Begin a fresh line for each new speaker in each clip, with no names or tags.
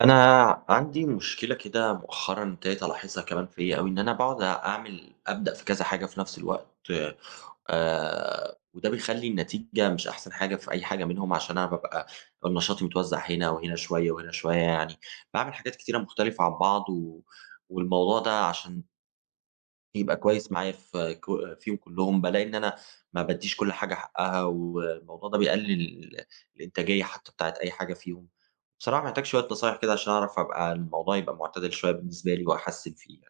أنا عندي مشكلة كده مؤخرًا ابتديت ألاحظها كمان فيّا أوي، إن أنا باقعد أعمل أبدأ في كذا حاجة في نفس الوقت. وده بيخلّي النتيجة مش أحسن حاجة في أي حاجة منهم، عشان أنا بابقى نشاطي متوزّع هنا وهنا شوية وهنا شوية، يعني باعمل حاجات كتيرة مختلفة عن بعض والموضوع ده عشان يبقى كويس معايا في فيهم كلّهم. بالاقي إن أنا ما بادّيش كل حاجة حقّها، والموضوع ده بيقلل الإنتاجية حتى بتاعة أي حاجة فيهم. بصراحة محتاج شوية نصايح كده عشان أعرف أبقى الموضوع يبقى معتدل شوية بالنسبة لي وأحسّن فيه.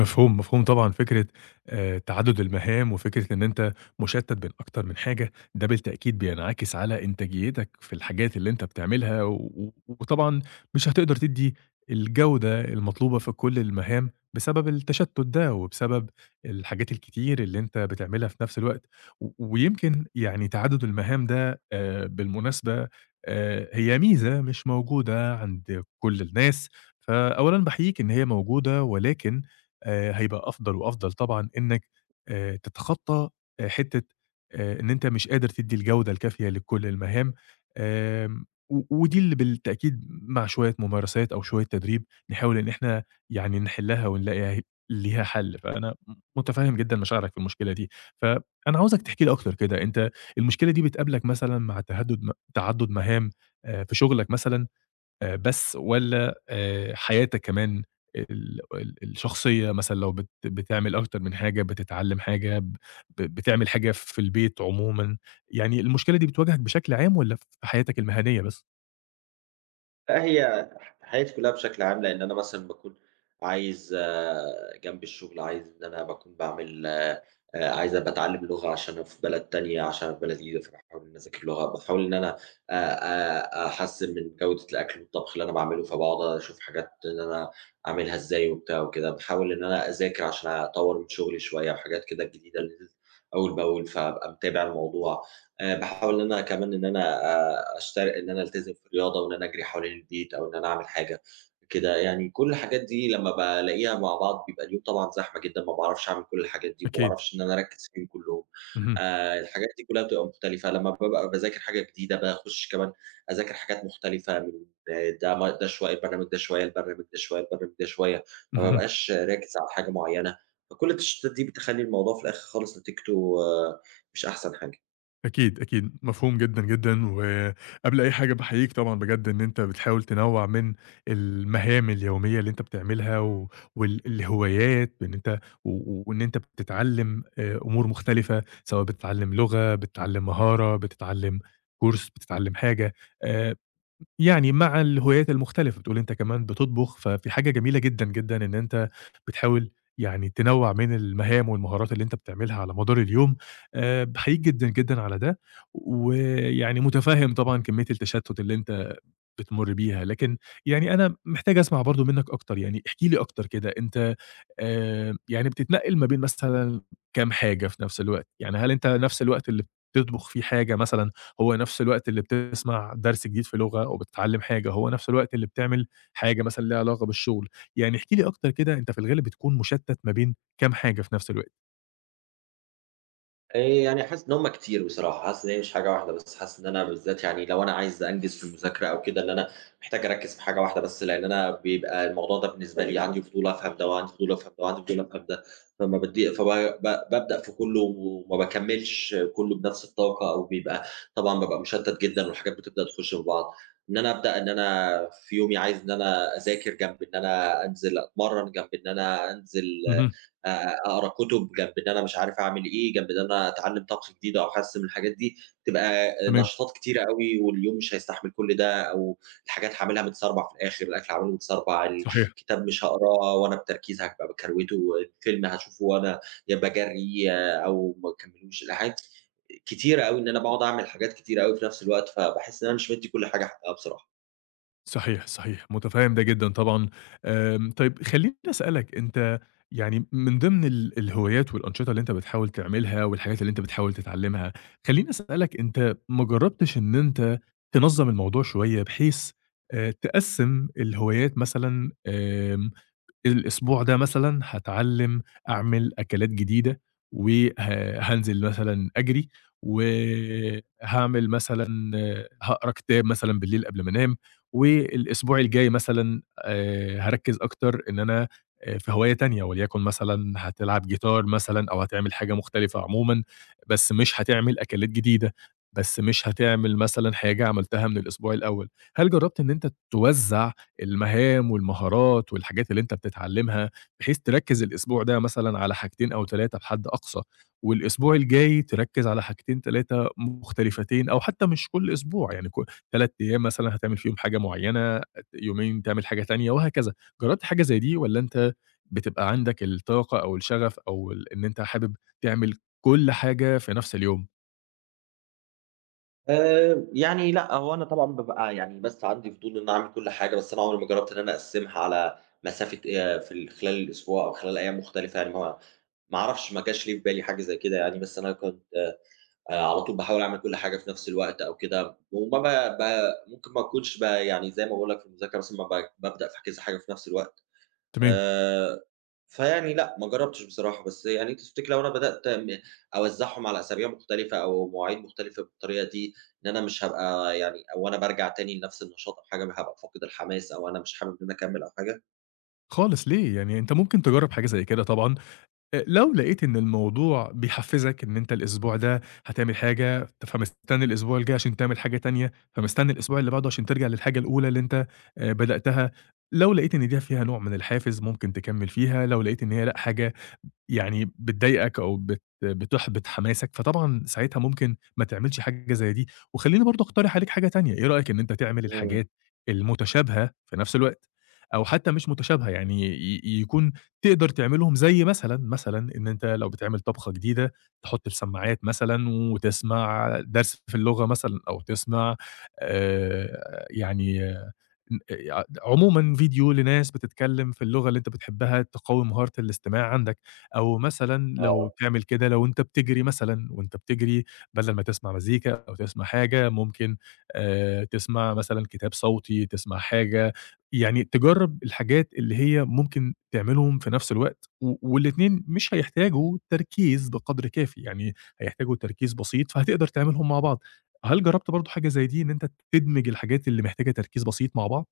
مفهوم، مفهوم طبعًا فكرة تعدُّد المهام وفكرة إن أنت مُشتَّت بين أكتر من حاجة، ده بالتأكيد بينعكس على إنتاجيتك في الحاجات اللي أنت بتعملها، و و- وطبعًا مش هتقدر تدّي الجودة المطلوبة في كل المهام بسبب التشتُّت ده، وبسبب الحاجات الكتير اللي أنت بتعملها في نفس الوقت، و ويمكن يعني تعدُّد المهام ده بالمناسبة هي ميزة مش موجودة عند كل الناس، فأولًا باحييك إن هي موجودة، ولكن هيبقى أفضل وأفضل طبعًا إنّك تتخطّى حتّة إن أنت مش قادر تدّي الجودة الكافية لكل المهام، آمم و ودي اللي بالتأكيد مع شوية ممارسات أو شوية تدريب نحاول إن إحنا يعني نحلّها ونلاقي ليها حَل، فأنا مُتفهِّم جدًا مشاعرك في المشكلة دي. فأنا عاوزك تحكي لي أكتر كده، أنت المشكلة دي بتقابلك مثلًا مع تهدُّد م تعدُّد مهام في شُغلك مثلًا بس، والّا حياتك كمان ال ال الشخصية مثلًا؟ لو بتعمل أكتر من حاجة، بتتعلّم حاجة، بتعمل حاجة في البيت عمومًا، يعني المشكلة دي بتواجهك بشكل عام والّا في حياتك المهنية بس؟
لأ، هي حياتي كلّها بشكل عام، لإن أنا مثلًا باكون عايز آه، جنب الشغل، عايز إن أنا باكون باعمل عايز أبقى أتعلّم لغة عشان أبقى في بلد تانية، عشان أبقى في بلد جديدة، فباحاول إن أنا أذاكر لغة، باحاول إن أنا آآ، أحسّن من جودة الأكل والطبخ اللي أنا باعمله، فباقعد أشوف حاجات إن أنا أعملها إزاي وبتاع وكده، باحاول إن أنا أذاكر عشان أطوّر من شغلي شوية وحاجات كده جديدة اللي نزلت أول بأول، فابقى متابع الموضوع. باحاول إن أنا كمان إن أنا أشتر إن أنا ألتزم في الرياضة وإن أنا أجري حوالين البيت أو إن أنا أعمل حاجة كده، يعني كل الحاجات دي لمّا بالاقيها مع بعض بيبقى اليوم طبعًا زحمة جدًا، ما باعرفش أعمل كل الحاجات دي، ما
أكيد.
باعرفش إن أنا أركّز فيهم كلّهم.
اهم،
الحاجات دي كلّها بتبقى مختلفة، لمّا بابقى باذاكر حاجة جديدة باخُش كمان أذاكر حاجات مختلفة من آه، ده شوية، البرنامج ده شوية، البرنامج ده شوية، البرنامج ده شوية، ما
اهم.
بابقاش راكز على حاجة معيّنة، فكل التشتتات دي بتخلّي الموضوع في الآخر خالص نتيجته آه، مش أحسن حاجة.
أكيد، أكيد، مفهوم جدًا، جدًا، وقبل أي حاجة باحييك طبعًا بجد إن أنت بتحاول تنوّع من المهام اليومية اللي أنت بتعملها وال الهوايات، إن أنت و وإن أنت بتتعلّم أمور مختلفة، سواء بتتعلّم لغة، بتتعلّم مهارة، بتتعلّم كورس، بتتعلّم حاجة آآ يعني مع الهوايات المختلفة، بتقول أنت كمان بتطبخ، فدي حاجة جميلة جدًا، جدًا إن أنت بتحاول يعني تنوّع من المهام والمهارات اللي أنت بتعملها على مدار اليوم، باحييك جدًا، جدًا على ده، ويعني متفهم طبعًا كمية التشتت اللي أنت بتمُر بيها، لكن يعني أنا محتاج أسمع برضه منّك أكتر، يعني احكِ لي أكتر كده، أنت يعني بتتنقّل ما بين مثلًا كام حاجة في نفس الوقت؟ يعني هل أنت نفس الوقت اللي بتطبخ فيه حاجة مثلًا، هو نفس الوقت اللي بتسمع درس جديد في لغة أو بتتعلّم حاجة، هو نفس الوقت اللي بتعمل حاجة مثلًا ليها علاقة بالشغل؟ يعني احكِ لي أكتر كده، أنت في الغالب بتكون مُشتّت ما بين كام حاجة في نفس الوقت؟
يعني حاسس إن هُم كتير بصراحة، حاسس إن هي مش حاجة واحدة بس، حاسس إن أنا بالذات يعني لو أنا عايز أنجز في المذاكرة أو كده، إن أنا محتاج أركّز في حاجة واحدة بس، لإن أنا بيبقى الموضوع ده بالنسبة لي عندي فضول أفهم ده، وعندي فضول أفهم ده، وعندي فضول أفهم ده، فما بدّي فب ب بابدأ في كُلّه وما باكمّلش كُلّه بنفس الطاقة، أو بيبقى طبعًا بابقى مشتّت جدًا والحاجات بتبدأ تخُش في بعض. إن أنا أبدأ إن أنا في يومي عايز إن أنا أذاكر جنب إن أنا أنزل أتمرّن، جنب إن أنا أنزل
اهم،
أقرا كُتب، جنب إن أنا مش عارف أعمل إيه، جنب إن أنا أتعلّم طبخ جديد أو أحسّن من الحاجات دي، تبقى
تمام،
نشاطات كتيرة أوي واليوم مش هيستحمل كل ده أو الحاجات هاعملها متسربع في الآخر، الأكل هاعمله متسربع،
صحيح.
الكتاب مش هاقراه وأنا بتركيز هابقى باكروِته، الفيلم هاشوفه وأنا يا باجرّي أو ما باكمّلوش، الحاجات كتيرة أوي إن أنا باقعد أعمل حاجات كتيرة أوي في نفس الوقت، فباحس إن أنا مش مدّي كل حاجة حقّها بصراحة.
صحيح، صحيح، متفهّم ده جدًا طبعًا. طيب خلّيني أسألك أنت، يعني من ضمن الهوايات والأنشطة اللي أنت بتحاول تعملها والحاجات اللي أنت بتحاول تتعلّمها، خلّيني أسألك أنت، ما جرّبتش إن أنت تنظّم الموضوع شوية، بحيث تقسّم الهوايات مثلًا؟ الأسبوع ده مثلًا هاتعلّم أعمل أكلات جديدة، وه هانزل مثلًا أجري، وهاعمل مثلًا هاقرا كتاب مثلًا بالليل قبل ما أنام، والأسبوع الجاي مثلًا هاركّز أكتر إن أنا في هواية تانية، وليكن مثلًا هتلعب جيتار مثلًا، أو هتعمل حاجة مختلفة عمومًا، بس مش هتعمل أكلات جديدة، بس مش هتعمل مثلًا حاجة عملتها من الأسبوع الأول. هل جرّبت إن أنت توزّع المهام والمهارات والحاجات اللي أنت بتتعلمها، بحيث تركّز الأسبوع ده مثلًا على حاجتين أو 3 بحد أقصى، والأسبوع الجاي تركّز على حاجتين 3 مختلفتين، أو حتى مش كل أسبوع، يعني 3 أيام مثلًا هتعمل فيهم حاجة معيّنة، يومين تعمل حاجة تانية وهكذا. جرّبت حاجة زي دي، والّا أنت بتبقى عندك الطاقة أو الشغف أو إن أنت حابب تعمل كل حاجة في نفس اليوم؟
يعني لأ، هو أنا طبعًا بابقى يعني بس عندي فضول إن أنا أعمل كل حاجة، بس أنا عمري ما جرّبت إن أنا أقسّمها على مسافة في خلال الأسبوع أو خلال أيام مختلفة يعني ما أعرفش ما جاش ليه في بالي حاجة زي كده يعني، بس أنا كنت على طول باحاول أعمل كل حاجة في نفس الوقت أو كده، وما ب ب ممكن ما أكونش يعني زي ما باقول لك في المذاكرة مثلًا ما ب بابدأ في كذا حاجة في نفس الوقت.
تمام،
آآ، فيعني لأ، ما جرّبتش بصراحة، بس يعني تفتكري لو أنا بدأت أوزّعهم على أسابيع مختلفة أو مواعيد مختلفة بالطريقة دي، إن أنا مش هابقى يعني أو أنا بارجع تاني لنفس النشاط أو حاجة هابقى فاقد الحماس أو أنا مش حابب إن أنا أكمّل أو حاجة؟
خالص ليه؟ يعني أنت ممكن تجرّب حاجة زي كده طبعًا، لو لقيت إن الموضوع بيحفّزك إن أنت الأسبوع ده هتعمل حاجة، فمستني الأسبوع الجاي عشان تعمل حاجة تانية، فمستني الأسبوع اللي بعده عشان ترجع للحاجة الأولى اللي أنت بدأتها، لو لقيت إن دي فيها نوع من الحافز ممكن تكمّل فيها، لو لقيت إن هي لأ، حاجة يعني بتضايقك أو بتحبط حماسك، فطبعًا ساعتها ممكن ما تعملش حاجة زي دي، وخلّيني برضه أقترح عليك حاجة تانية. إيه رأيك إن أنت تعمل
إمم.
الحاجات المتشابهة في نفس الوقت، أو حتى مش متشابهة، يعني يكون تقدر تعملهم؟ زي مثلًا، مثلًا إن أنت لو بتعمل طبخة جديدة تحط السماعات مثلًا وتسمع درس في اللغة مثلًا، أو تسمع يعني عمومًا فيديو لناس بتتكلم في اللغة اللي أنت بتحبها تقوي مهارة الاستماع عندك. أو مثلًا لو
آه،
تعمل كده، لو أنت بتجري مثلًا، وأنت بتجري بدل ما تسمع مزيكا أو تسمع حاجة ممكن تسمع مثلًا كتاب صوتي، تسمع حاجة، يعني تجرّب الحاجات اللي هي ممكن تعملهم في نفس الوقت، و والاتنين مش هيحتاجوا تركيز بقدر كافي، يعني هيحتاجوا تركيز بسيط فهتقدر تعملهم مع بعض. هل جرّبت برضه حاجة زي دي إن أنت تدمج الحاجات اللي محتاجة تركيز بسيط مع بعض؟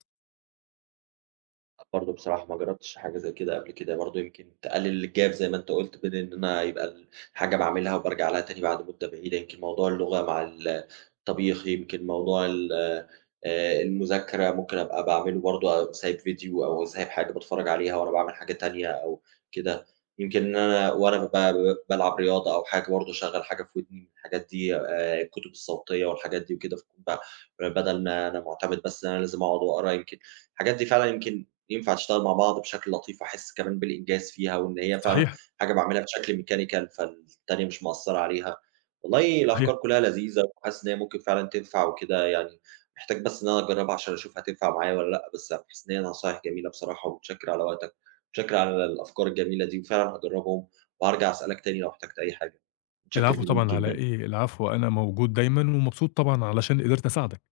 برضه بصراحة ما جرّبتش حاجة زي كده قبل كده، برضه يمكن تقلل الgap زي ما أنت قُلت بين إن أنا يبقى الحاجة باعملها وبارجع لها تاني بعد مدة بعيدة، يمكن موضوع اللغة مع الطبيخ، يمكن موضوع ال المذاكرة ممكن أبقى باعمله برضه سايب فيديو أو سايب حاجة باتفرّج عليها وأنا باعمل حاجة تانية أو كده. يمكن إن أنا وأنا ب ب بالعب رياضة أو حاجة برضه أشغّل حاجة في ودني من الحاجات دي الكتب الصوتية والحاجات دي وكده، فاكون بدل ما أنا معتمد بس إن أنا لازم أقعد وأقرا يمكن الحاجات دي فعلًا يمكن ينفع تشتغل مع بعض بشكل لطيف وأحس كمان بالإنجاز فيها وإن هي فعلًا
صحيح،
حاجة باعملها بشكل mechanical فالتانية مش مأثّرة عليها. والله
صحيح.
الأفكار كلّها لذيذة، وحاسس إن هي ممكن فعلًا تنفع وكده يعني، محتاج بس إن أنا أجرّبها عشان أشوف هتنفع معايا والّا لأ، بس باحس إن هي نصايح جميلة بصراحة، ومتشكر على وقتك، متشكر على الأفكار الجميلة دي، وفعلًا هاجرّبهم، وهارجع أسألك تاني لو احتجت أي حاجة، متشكر
العفو
جديد
طبعًا، على
جدًا.
إيه، العفو، أنا موجود دايمًا، ومبسوط طبعًا علشان قدرت أساعدك.